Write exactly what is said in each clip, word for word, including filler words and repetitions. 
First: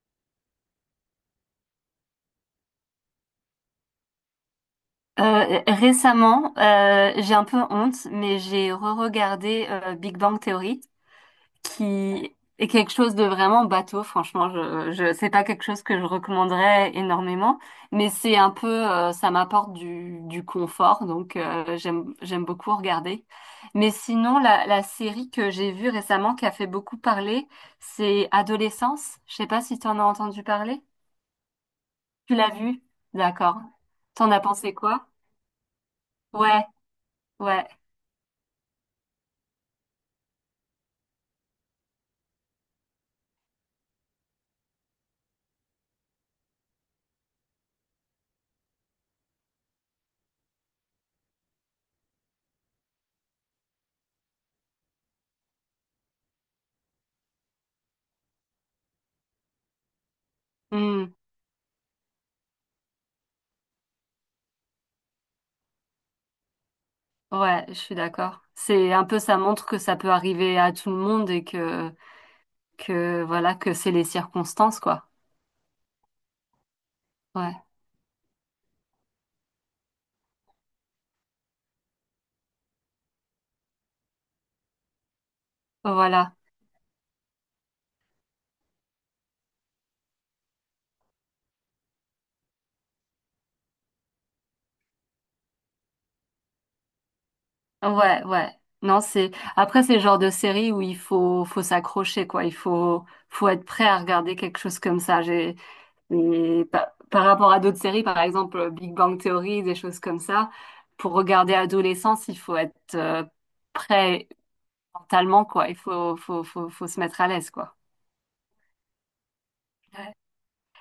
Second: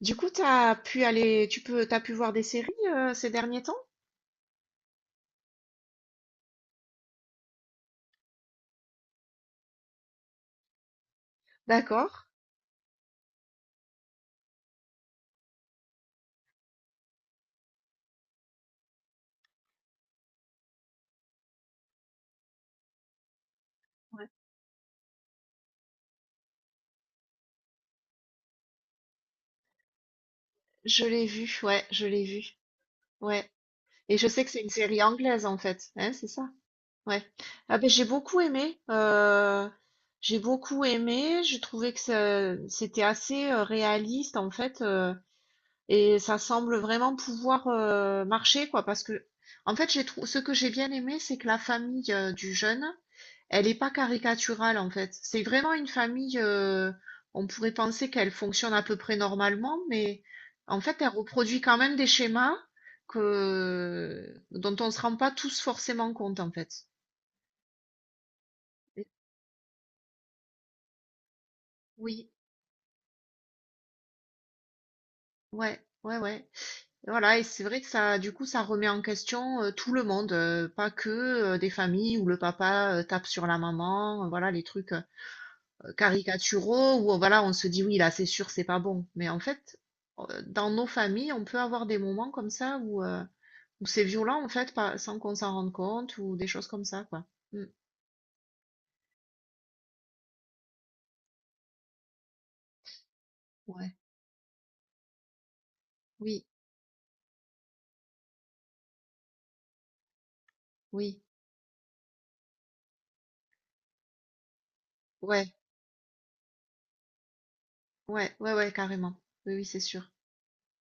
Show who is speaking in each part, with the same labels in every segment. Speaker 1: Du coup, t'as pu aller, tu peux, t'as pu voir des séries euh, ces derniers temps?
Speaker 2: Euh, récemment, euh, j'ai un peu honte, mais j'ai re-regardé euh, Big Bang Theory,
Speaker 1: D'accord.
Speaker 2: qui est quelque chose de vraiment bateau. Franchement, je, je, c'est pas quelque chose que je recommanderais énormément, mais c'est un peu, euh, ça m'apporte du, du confort, donc euh, j'aime, j'aime beaucoup regarder. Mais
Speaker 1: Ouais.
Speaker 2: sinon, la, la série que j'ai vue récemment qui a fait beaucoup parler, c'est Adolescence. Je sais pas si tu en as entendu parler.
Speaker 1: Je l'ai vu, ouais, je l'ai
Speaker 2: Tu
Speaker 1: vu,
Speaker 2: l'as vue?
Speaker 1: ouais.
Speaker 2: D'accord.
Speaker 1: Et je
Speaker 2: T'en as
Speaker 1: sais que c'est une
Speaker 2: pensé
Speaker 1: série
Speaker 2: quoi?
Speaker 1: anglaise en fait, hein, c'est ça?
Speaker 2: Ouais.
Speaker 1: Ouais.
Speaker 2: Ouais.
Speaker 1: Ah ben j'ai beaucoup aimé, euh, j'ai beaucoup aimé. J'ai trouvé que ça- c'était assez euh, réaliste en fait, euh, et ça semble vraiment pouvoir euh, marcher quoi, parce que en fait j'ai trou- ce que j'ai bien aimé, c'est que la famille euh, du jeune, Elle est pas caricaturale en fait. C'est vraiment une famille, euh, on pourrait penser qu'elle fonctionne à peu près normalement, mais en fait, elle
Speaker 2: Hmm.
Speaker 1: reproduit quand même des schémas que, dont on ne se rend pas tous forcément compte en fait.
Speaker 2: Ouais, je suis d'accord. C'est un
Speaker 1: Et-
Speaker 2: peu, ça montre que ça peut arriver à tout le monde et que,
Speaker 1: Oui,
Speaker 2: que voilà, que c'est les circonstances, quoi.
Speaker 1: ouais, ouais, ouais. Et voilà, et c'est
Speaker 2: Ouais,
Speaker 1: vrai que ça, du coup, ça remet en question euh, tout le monde, euh, pas que euh, des familles où le papa euh, tape sur la maman, euh, voilà, les trucs. euh,
Speaker 2: voilà.
Speaker 1: caricaturaux où euh, voilà, on se dit oui, là c'est sûr, c'est pas bon. Mais en fait, euh, dans nos familles, on peut avoir des moments comme ça où, euh, où c'est violent en fait, pas- sans qu'on s'en rende compte ou des choses comme ça, quoi. Mm.
Speaker 2: Ouais, ouais. Non, c'est, après, c'est le genre de série où il faut, faut s'accrocher, quoi. Il faut, faut être prêt
Speaker 1: Ouais,
Speaker 2: à regarder quelque chose comme ça. J'ai,
Speaker 1: oui,
Speaker 2: et pa- par rapport à d'autres séries, par exemple, Big Bang Theory, des choses comme ça, pour
Speaker 1: oui,
Speaker 2: regarder Adolescence, il faut être euh, prêt mentalement,
Speaker 1: ouais,
Speaker 2: quoi. Il faut, faut, faut, faut se mettre à l'aise, quoi.
Speaker 1: ouais, ouais, ouais, carrément. Oui, oui, c'est sûr.
Speaker 2: Ouais.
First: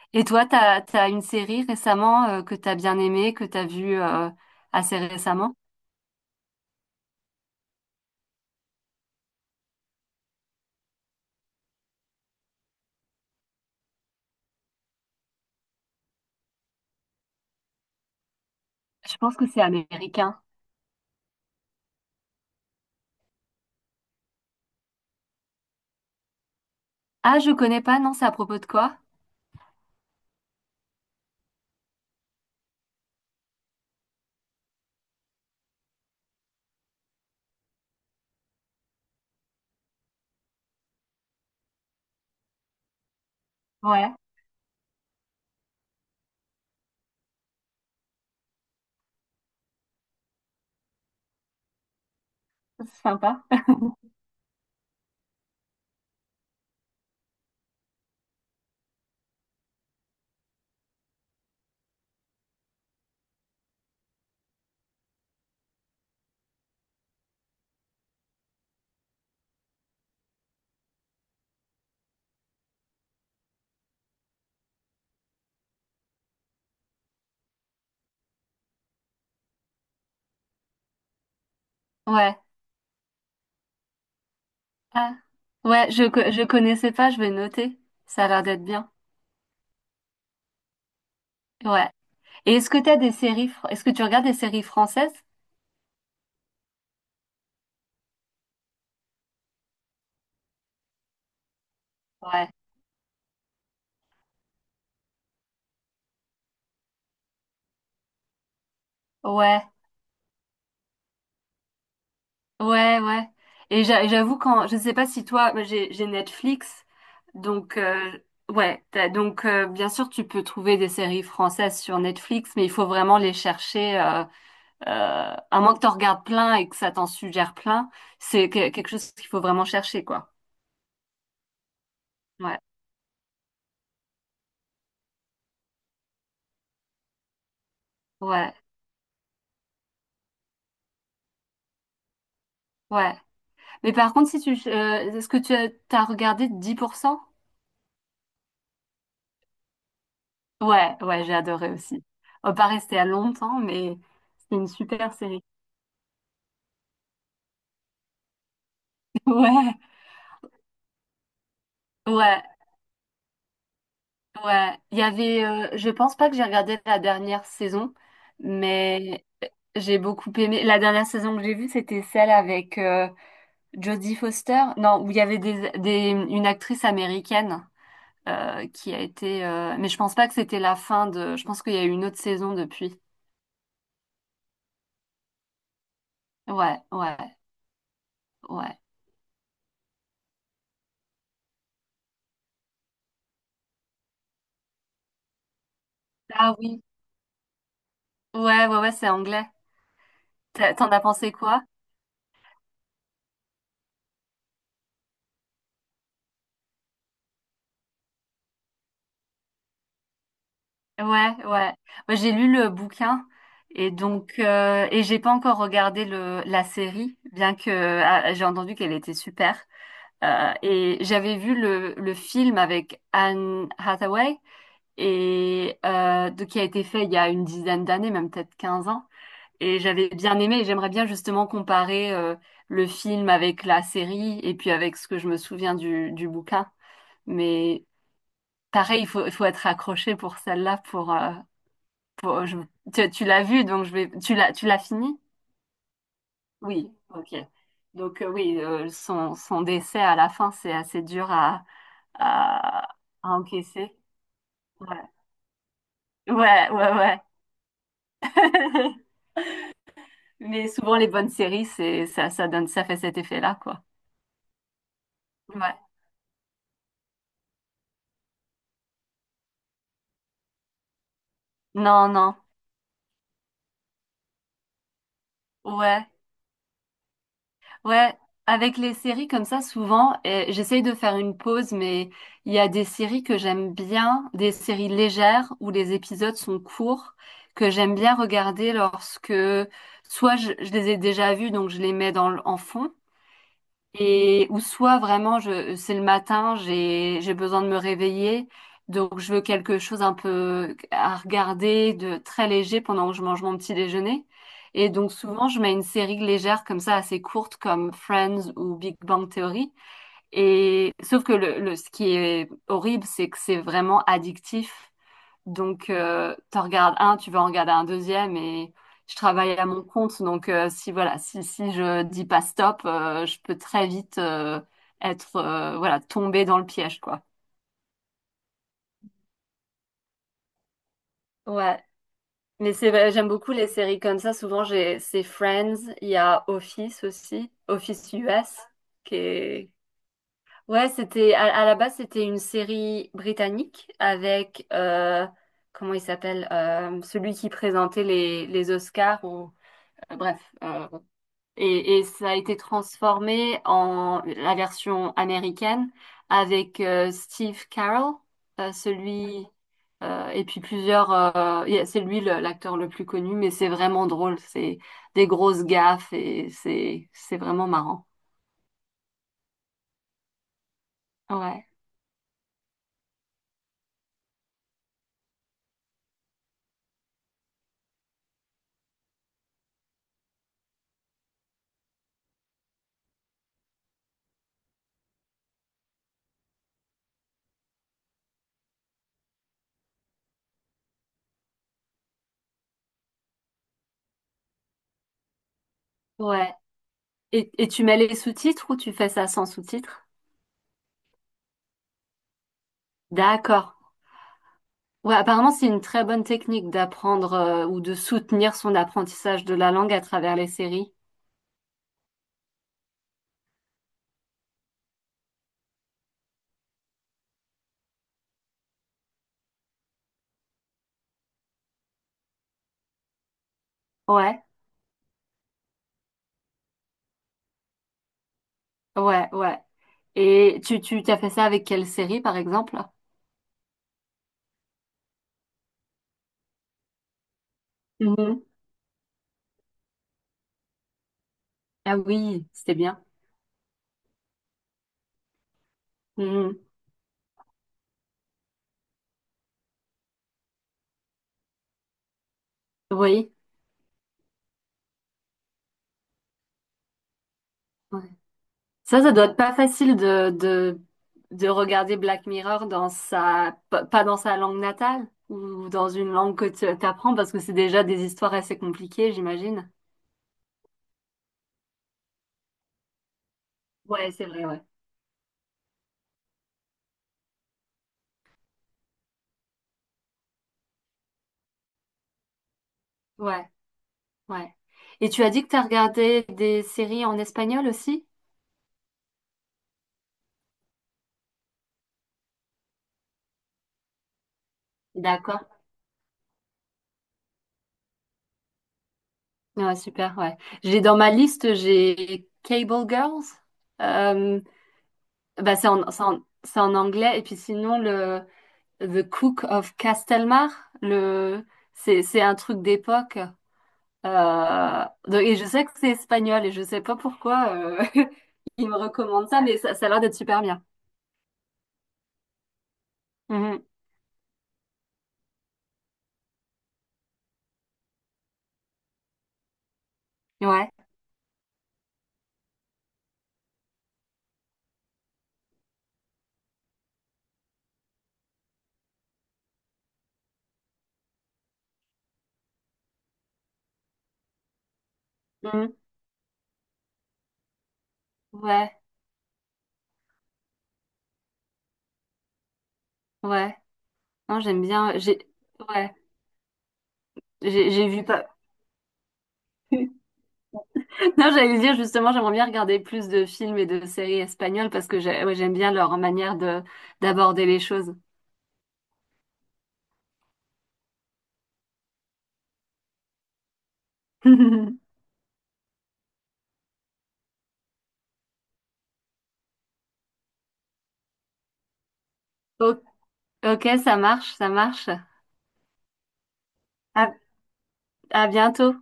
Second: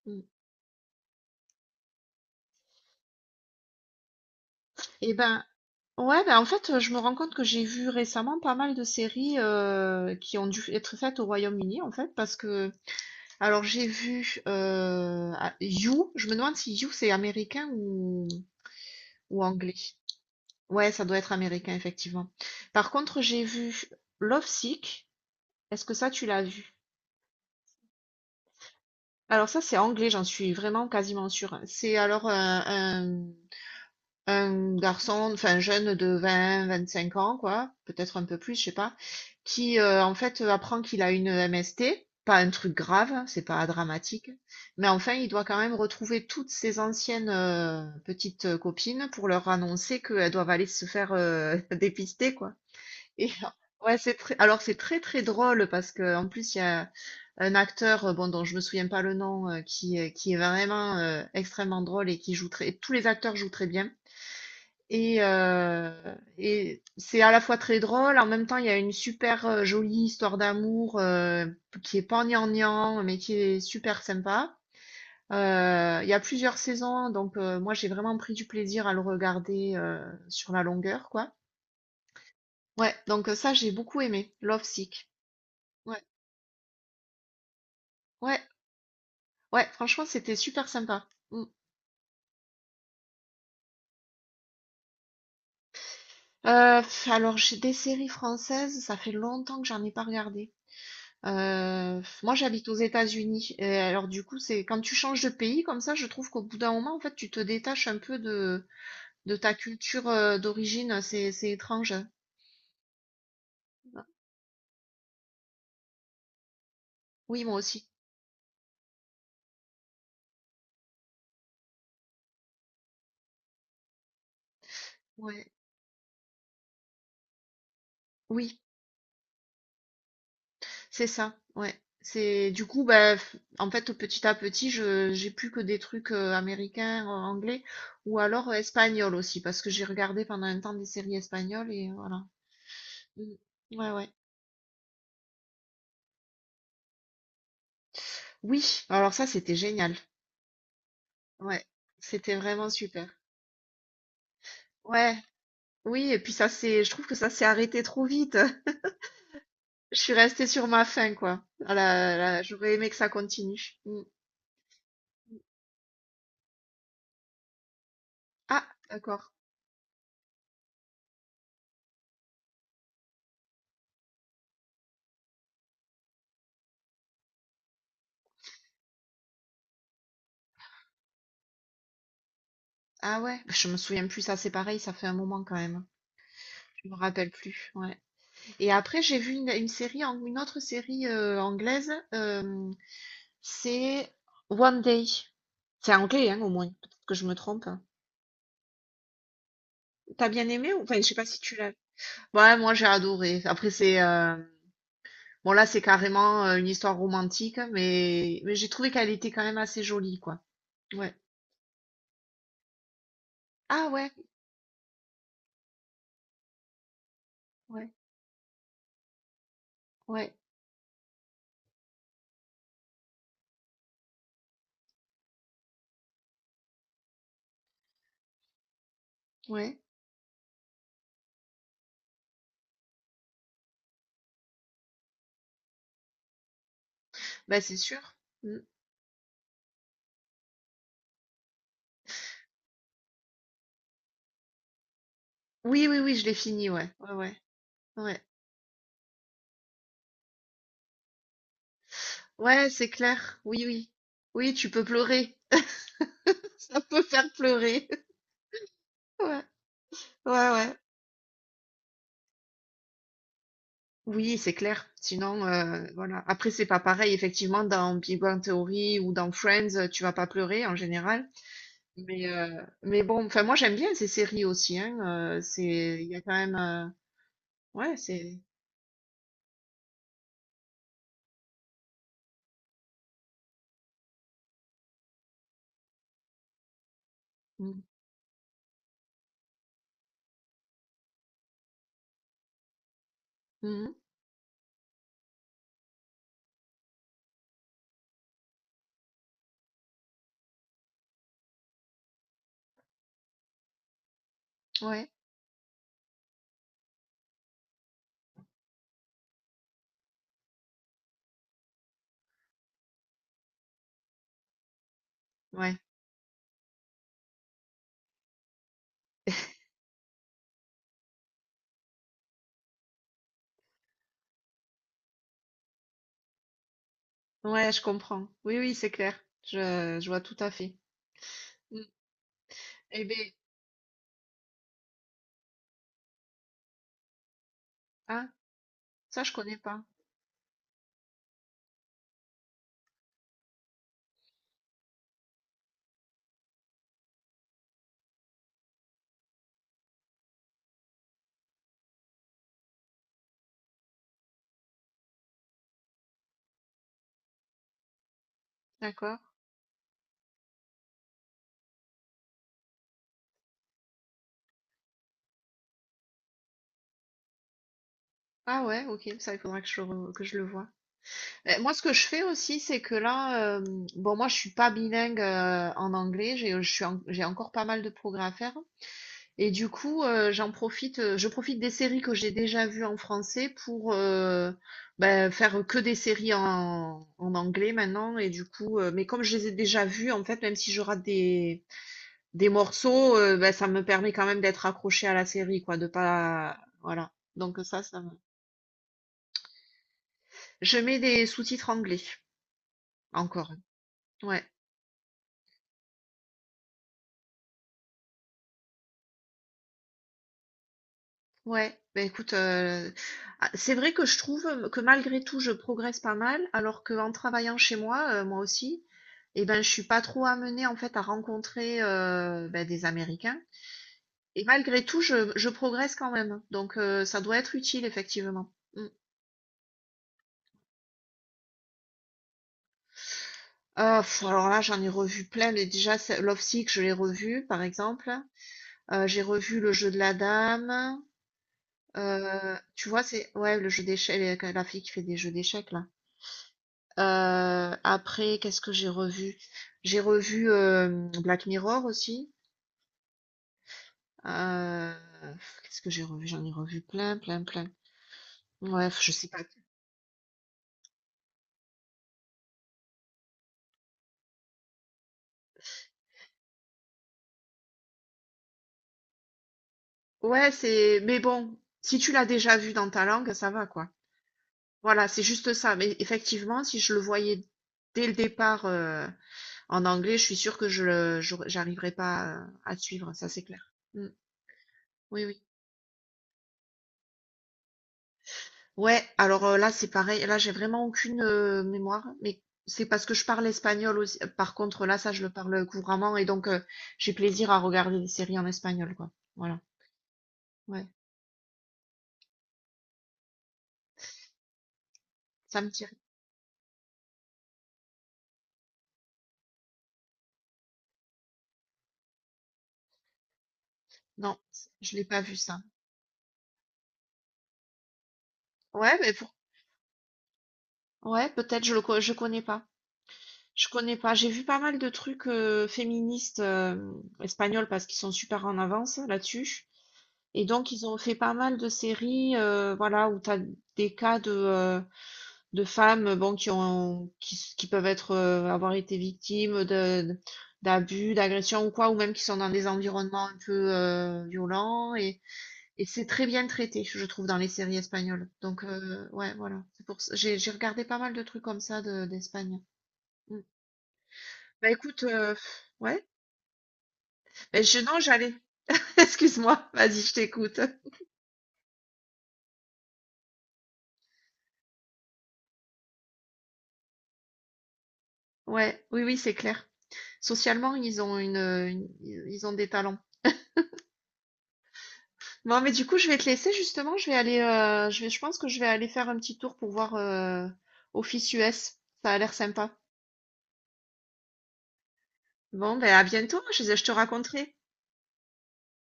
Speaker 1: Mm.
Speaker 2: Et toi, t'as, t'as une série récemment euh, que t'as bien aimée, que t'as vue euh, assez
Speaker 1: Eh ben,
Speaker 2: récemment?
Speaker 1: ouais, ben en fait, euh, je me rends compte que j'ai vu récemment pas mal de séries euh, qui ont dû être faites au Royaume-Uni, en fait, parce que, alors j'ai vu euh, ah, You, je me demande si You c'est américain ou,
Speaker 2: Je pense
Speaker 1: Ou
Speaker 2: que c'est
Speaker 1: anglais.
Speaker 2: américain.
Speaker 1: Ouais, ça doit être américain, effectivement. Par contre, j'ai vu *Love Sick*. Est-ce que ça, tu l'as vu?
Speaker 2: Ah, je connais pas, non, c'est à propos de quoi?
Speaker 1: Alors ça, c'est anglais, j'en suis vraiment quasiment sûre. C'est alors un, un- un garçon, enfin jeune de vingt, vingt-cinq ans, quoi, peut-être un peu plus, je sais pas, qui euh, en fait apprend qu'il a une M S T. Pas un truc grave, hein, c'est pas
Speaker 2: Ouais,
Speaker 1: dramatique, mais enfin, il doit quand même retrouver toutes ses anciennes euh, petites copines pour leur annoncer qu'elles doivent aller se faire euh, dépister, quoi.
Speaker 2: c'est
Speaker 1: Et
Speaker 2: sympa.
Speaker 1: ouais, c'est très alors c'est très, très drôle parce que en plus, il y a un acteur, heu, bon, dont je me souviens pas le nom, heu, qui, heu, qui est vraiment, heu, extrêmement drôle et qui joue très tous les acteurs jouent très bien et heu et c'est à la fois très drôle, en même temps, il y a une super, heu, jolie histoire d'amour, heu, qui est pas gnangnan, mais qui est super sympa. Heu, il y a plusieurs saisons, donc heu, moi, j'ai vraiment pris du plaisir à le regarder, heu, sur la longueur, quoi.
Speaker 2: Ouais.
Speaker 1: Ouais, donc heu, ça, j'ai beaucoup aimé, Lovesick.
Speaker 2: Ah. Ouais,
Speaker 1: Ouais.
Speaker 2: je, co- je connaissais pas, je vais noter. Ça a
Speaker 1: Ouais,
Speaker 2: l'air d'être bien.
Speaker 1: ouais, franchement, c'était super sympa. Mm.
Speaker 2: Ouais. Et est-ce que t'as des séries, fr- est-ce que tu regardes des séries françaises?
Speaker 1: Euh, pff, alors, j'ai des séries françaises, ça fait longtemps que j'en ai pas regardé. Euh, pff, moi,
Speaker 2: Ouais.
Speaker 1: j'habite aux États-Unis. Et alors, du coup, c'est quand tu changes de pays comme ça, je trouve qu'au bout d'un moment, en fait, tu te détaches un peu de, de ta
Speaker 2: Ouais.
Speaker 1: culture euh, d'origine. C'est, c'est étrange.
Speaker 2: Ouais, ouais. Et j'a- j'avoue quand, je sais pas si toi, moi, j'ai j'ai Netflix,
Speaker 1: Oui, moi
Speaker 2: donc
Speaker 1: aussi.
Speaker 2: euh, ouais, t'as- donc euh, bien sûr tu peux trouver des séries françaises sur Netflix, mais il faut vraiment les chercher, euh, euh,
Speaker 1: Ouais.
Speaker 2: à moins que t'en regardes plein et que ça t'en suggère plein, c'est
Speaker 1: Oui.
Speaker 2: que- quelque chose qu'il faut vraiment chercher quoi.
Speaker 1: C'est ça, ouais. C'est
Speaker 2: Ouais,
Speaker 1: du coup, bah, f- en fait, petit à petit, je j'ai plus que des trucs euh, américains, euh, anglais, ou alors euh,
Speaker 2: ouais,
Speaker 1: espagnols aussi, parce que j'ai regardé pendant un temps des séries espagnoles et voilà.
Speaker 2: ouais.
Speaker 1: Mm. Ouais,
Speaker 2: Mais
Speaker 1: ouais.
Speaker 2: par contre, si tu, euh, est-ce que tu as t'as regardé dix pour cent.
Speaker 1: Oui, alors ça, c'était génial.
Speaker 2: Ouais, ouais, j'ai
Speaker 1: Ouais,
Speaker 2: adoré aussi.
Speaker 1: c'était
Speaker 2: On va pas
Speaker 1: vraiment
Speaker 2: rester à
Speaker 1: super.
Speaker 2: longtemps, mais c'est une super
Speaker 1: Ouais,
Speaker 2: série.
Speaker 1: oui, et puis ça, c'est, je trouve que ça s'est arrêté trop vite.
Speaker 2: Ouais.
Speaker 1: Je suis restée sur ma faim, quoi. Ah là, là,
Speaker 2: Ouais.
Speaker 1: j'aurais aimé que ça continue. Mm.
Speaker 2: Ouais, il y avait, euh, je pense pas que j'ai regardé la dernière saison,
Speaker 1: Ah,
Speaker 2: mais
Speaker 1: d'accord.
Speaker 2: j'ai beaucoup aimé. La dernière saison que j'ai vue, c'était celle avec euh, Jodie Foster. Non, où il y avait des, des, une actrice américaine euh, qui a été. euh, Mais je pense pas que c'était la fin de. Je pense qu'il y a eu une autre saison depuis.
Speaker 1: Ah ouais, je me souviens plus, ça, c'est pareil, ça fait un moment quand même.
Speaker 2: Ouais,
Speaker 1: Je me
Speaker 2: ouais,
Speaker 1: rappelle plus, ouais. Et
Speaker 2: ouais.
Speaker 1: après, j'ai vu une, une série, ang- une autre série euh, anglaise, euh, c'est One Day. C'est anglais, hein, au
Speaker 2: Ah
Speaker 1: moins.
Speaker 2: oui.
Speaker 1: Peut-être que je me trompe, hein.
Speaker 2: Ouais, ouais, ouais, c'est anglais.
Speaker 1: T'as bien aimé
Speaker 2: T'as-
Speaker 1: ou...
Speaker 2: T'en
Speaker 1: Enfin,
Speaker 2: as
Speaker 1: je sais pas
Speaker 2: pensé
Speaker 1: si tu
Speaker 2: quoi?
Speaker 1: l'as. Ouais, moi j'ai adoré. Après, c'est... euh, bon, là, c'est carrément euh, une histoire romantique, mais, mais j'ai trouvé qu'elle était quand même assez jolie, quoi. Ouais.
Speaker 2: Ouais, ouais. Moi, j'ai lu le bouquin
Speaker 1: Ah
Speaker 2: et
Speaker 1: ouais,
Speaker 2: donc euh, et j'ai pas encore regardé le la série, bien que
Speaker 1: ouais,
Speaker 2: ah, j'ai entendu qu'elle était super.
Speaker 1: ouais,
Speaker 2: Euh, et j'avais vu le le film avec Anne Hathaway et euh, de- qui a été fait il y a une dizaine d'années, même peut-être quinze ans.
Speaker 1: ouais.
Speaker 2: Et j'avais bien aimé. Et j'aimerais bien justement comparer euh, le film avec la série et puis avec ce que je me souviens du du bouquin.
Speaker 1: Bah, c'est
Speaker 2: Mais
Speaker 1: sûr. Mm.
Speaker 2: pareil, il faut il faut être accroché pour celle-là pour euh, Bon, je- tu, tu l'as vu, donc je vais. Tu l'as, tu l'as fini?
Speaker 1: Oui, oui, oui, je l'ai fini, ouais.
Speaker 2: Oui,
Speaker 1: Ouais,
Speaker 2: ok.
Speaker 1: ouais, ouais.
Speaker 2: Donc euh, oui, euh, son, son décès à la fin, c'est assez dur à,
Speaker 1: Ouais,
Speaker 2: à,
Speaker 1: c'est
Speaker 2: à
Speaker 1: clair. Oui, oui.
Speaker 2: encaisser.
Speaker 1: Oui, tu peux
Speaker 2: Ouais,
Speaker 1: pleurer.
Speaker 2: ouais,
Speaker 1: Ça
Speaker 2: ouais,
Speaker 1: peut
Speaker 2: ouais.
Speaker 1: faire pleurer. Ouais, ouais,
Speaker 2: Mais
Speaker 1: ouais.
Speaker 2: souvent les bonnes séries, c'est ça, ça donne, ça fait cet effet-là, quoi.
Speaker 1: Oui, c'est clair. Sinon,
Speaker 2: Ouais.
Speaker 1: heu, voilà. Après, c'est pas pareil, effectivement, dans Big Bang Theory ou dans Friends, heu, tu vas pas pleurer en général.
Speaker 2: Non,
Speaker 1: Mais,
Speaker 2: non.
Speaker 1: heu, mais bon, enfin, moi, j'aime bien ces séries aussi, hein, heu, c'est
Speaker 2: Ouais.
Speaker 1: il y a quand même, heu, ouais,
Speaker 2: Ouais,
Speaker 1: c'est
Speaker 2: avec les séries comme ça, souvent, euh, j'essaye de faire une pause, mais il y a des séries que j'aime bien, des séries légères où les épisodes sont courts, que
Speaker 1: mmh.
Speaker 2: j'aime bien regarder lorsque soit je, je les ai déjà vues, donc je les mets dans, le- en fond,
Speaker 1: Mmh.
Speaker 2: et ou soit vraiment je c'est le matin, j'ai j'ai besoin de me réveiller, donc je veux quelque chose un peu à regarder de très léger pendant que je mange mon petit déjeuner. Et
Speaker 1: Ouais,
Speaker 2: donc souvent je mets une série légère comme ça assez courte comme Friends ou Big Bang Theory. Et sauf que le, le ce qui est horrible, c'est que c'est vraiment addictif.
Speaker 1: ouais.
Speaker 2: Donc, euh, t'en regardes un, tu vas en regarder un deuxième et je travaille à mon compte. Donc, euh, si voilà, si, si je dis pas stop, euh, je peux très vite euh, être euh, voilà tomber dans le piège quoi.
Speaker 1: Ouais, je comprends. Oui, oui, c'est clair. Je je vois tout à fait.
Speaker 2: Ouais,
Speaker 1: Mmh.
Speaker 2: mais c'est
Speaker 1: Eh
Speaker 2: vrai, j'aime
Speaker 1: beh
Speaker 2: beaucoup les séries comme ça. Souvent, j'ai c'est Friends, il y a Office aussi, Office
Speaker 1: ah,
Speaker 2: U S qui
Speaker 1: ça, je connais
Speaker 2: est
Speaker 1: pas.
Speaker 2: ouais, c'était à, à la base c'était une série britannique avec euh, comment il s'appelle euh, celui qui présentait les les Oscars ou Euh, Bref, euh, et, et ça a été transformé en la version américaine avec euh, Steve Carell, euh,
Speaker 1: D'accord.
Speaker 2: celui euh, et puis plusieurs. Euh, yeah, c'est lui le- l'acteur le plus connu, mais c'est vraiment drôle. C'est des grosses gaffes et c'est c'est vraiment marrant.
Speaker 1: Ah ouais, OK, ça, il faudra que je re que je le voie. Eh,
Speaker 2: Ouais,
Speaker 1: moi, ce que je fais aussi, c'est que là, euh, bon, moi, je suis pas bilingue euh, en anglais, j'ai, euh, je suis en- j'ai encore pas mal de progrès à faire. Et du coup, euh, j'en profite, euh, je profite des séries que j'ai déjà vues en français pour euh, ben, faire que des séries en, en anglais maintenant. Et du coup, euh, mais comme je les ai déjà vues, en fait, même si je rate des, des morceaux, euh, ben, ça me permet quand même d'être accroché à la série, quoi, de
Speaker 2: ouais.
Speaker 1: pas, voilà.
Speaker 2: Et,
Speaker 1: Donc
Speaker 2: et
Speaker 1: ça,
Speaker 2: tu mets
Speaker 1: ça me...
Speaker 2: les sous-titres ou tu fais ça sans sous-titres?
Speaker 1: Je mets des sous-titres anglais encore.
Speaker 2: D'accord.
Speaker 1: Ouais.
Speaker 2: Ouais, apparemment c'est une très bonne technique d'apprendre euh, ou de soutenir son apprentissage de la langue à travers les séries.
Speaker 1: Ouais, bah écoute, heu, ah, c'est vrai que je trouve, euh, que malgré tout, je progresse pas mal, alors qu'en travaillant chez moi, heu, moi aussi, et ben, je suis pas trop amenée, en fait, à rencontrer, heu, bah, des Américains et
Speaker 2: Ouais,
Speaker 1: malgré tout, je je progresse quand même, donc heu, ça doit être utile, effectivement. Mmh.
Speaker 2: ouais, ouais. Et tu, tu t'as fait ça avec quelle série, par exemple?
Speaker 1: Ah, alors là, j'en ai revu plein, mais déjà, c'est Love Sick, je l'ai revu, par exemple.
Speaker 2: Mhm.
Speaker 1: Heu, j'ai revu Le Jeu de la Dame,
Speaker 2: Ah oui,
Speaker 1: heu,
Speaker 2: c'était
Speaker 1: tu
Speaker 2: bien.
Speaker 1: vois, c'est ouais, le jeu d'échecs, la fille qui fait des jeux d'échecs, là.
Speaker 2: Mhm.
Speaker 1: Euh, après, qu'est-ce que j'ai revu? J'ai revu euh, Black Mirror aussi.
Speaker 2: Oui.
Speaker 1: Euh, qu'est-ce que j'ai revu? J'en ai revu plein, plein, plein.
Speaker 2: Ouais.
Speaker 1: Bref,
Speaker 2: Ça,
Speaker 1: je
Speaker 2: ça doit
Speaker 1: sais
Speaker 2: être
Speaker 1: pas.
Speaker 2: pas facile de, de, de regarder Black Mirror dans sa, p- pas dans sa langue natale ou dans une langue que tu apprends parce que c'est déjà des histoires assez compliquées, j'imagine.
Speaker 1: Ouais, c'est. Mais bon, si tu l'as déjà vu dans ta langue, ça va, quoi.
Speaker 2: Ouais, c'est vrai, ouais.
Speaker 1: Voilà, c'est juste ça. Mais effectivement, si je le voyais dès le départ euh, en anglais, je suis sûre que je le- j'aurais- j'arriverais pas à à suivre, ça c'est
Speaker 2: Ouais,
Speaker 1: clair. Mm.
Speaker 2: ouais. Et tu
Speaker 1: Oui,
Speaker 2: as
Speaker 1: oui.
Speaker 2: dit que tu as regardé des séries en espagnol aussi?
Speaker 1: Ouais, alors euh, là c'est pareil, là j'ai vraiment aucune euh, mémoire, mais c'est parce que je parle espagnol aussi. Par contre là ça je le
Speaker 2: D'accord.
Speaker 1: parle couramment et donc euh, j'ai plaisir à regarder des séries en espagnol quoi. Voilà.
Speaker 2: Ouais, super, ouais. J'ai
Speaker 1: Ouais,
Speaker 2: dans ma liste, j'ai Cable Girls. Euh, bah,
Speaker 1: ça
Speaker 2: c'est
Speaker 1: me tire.
Speaker 2: en, c'est en, c'est en anglais. Et puis sinon, le The Cook of Castelmar, le, c'est, c'est un truc d'époque.
Speaker 1: Non,
Speaker 2: Euh,
Speaker 1: je l'ai pas
Speaker 2: donc-
Speaker 1: vu
Speaker 2: et je
Speaker 1: ça.
Speaker 2: sais que c'est espagnol et je sais pas pourquoi euh, ils me
Speaker 1: Ouais, mais
Speaker 2: recommandent
Speaker 1: pour...
Speaker 2: ça, mais ça, ça a l'air d'être super bien.
Speaker 1: ouais, peut-être je le co- je connais pas.
Speaker 2: Mhm.
Speaker 1: Je connais pas. J'ai vu pas mal de trucs euh, féministes euh, espagnols parce qu'ils sont super en avance là-dessus. Et
Speaker 2: Ouais.
Speaker 1: donc ils ont fait pas mal de séries euh, voilà où t'as des cas de euh, de femmes euh, bon, qui ont, qui, qui peuvent être, euh, avoir été victimes de, d'abus, d'agressions ou quoi, ou même qui sont dans des environnements un peu euh, violents. Et,
Speaker 2: Mhm.
Speaker 1: et c'est très bien traité, je trouve, dans les séries espagnoles. Donc,
Speaker 2: Ouais,
Speaker 1: euh, ouais, voilà. C'est pour ça- J'ai, j'ai regardé pas mal de trucs comme ça de, d'Espagne. Mm.
Speaker 2: ouais. Non, j'aime
Speaker 1: Bah
Speaker 2: bien.
Speaker 1: écoute,
Speaker 2: J'ai,
Speaker 1: euh,
Speaker 2: ouais.
Speaker 1: ouais. Ben,
Speaker 2: J'ai
Speaker 1: je,
Speaker 2: j'ai
Speaker 1: non,
Speaker 2: vu pas.
Speaker 1: j'allais. Excuse-moi, vas-y, je t'écoute.
Speaker 2: Non, j'allais dire justement, j'aimerais bien regarder plus de films et de séries espagnoles parce que j'ai- ouais, j'aime bien leur manière de d'aborder les choses.
Speaker 1: Ouais, oui, oui, c'est clair. Socialement, ils ont une, une- ils ont des talents.
Speaker 2: O-
Speaker 1: Bon, mais du coup, je vais te laisser justement. Je vais aller, euh, je vais, je pense que je vais aller faire un petit tour pour voir euh, Office U S. Ça a l'air sympa.
Speaker 2: Ok, ça marche, ça marche.
Speaker 1: Bon, ben à bientôt. Je, je te
Speaker 2: À,
Speaker 1: raconterai.
Speaker 2: à bientôt.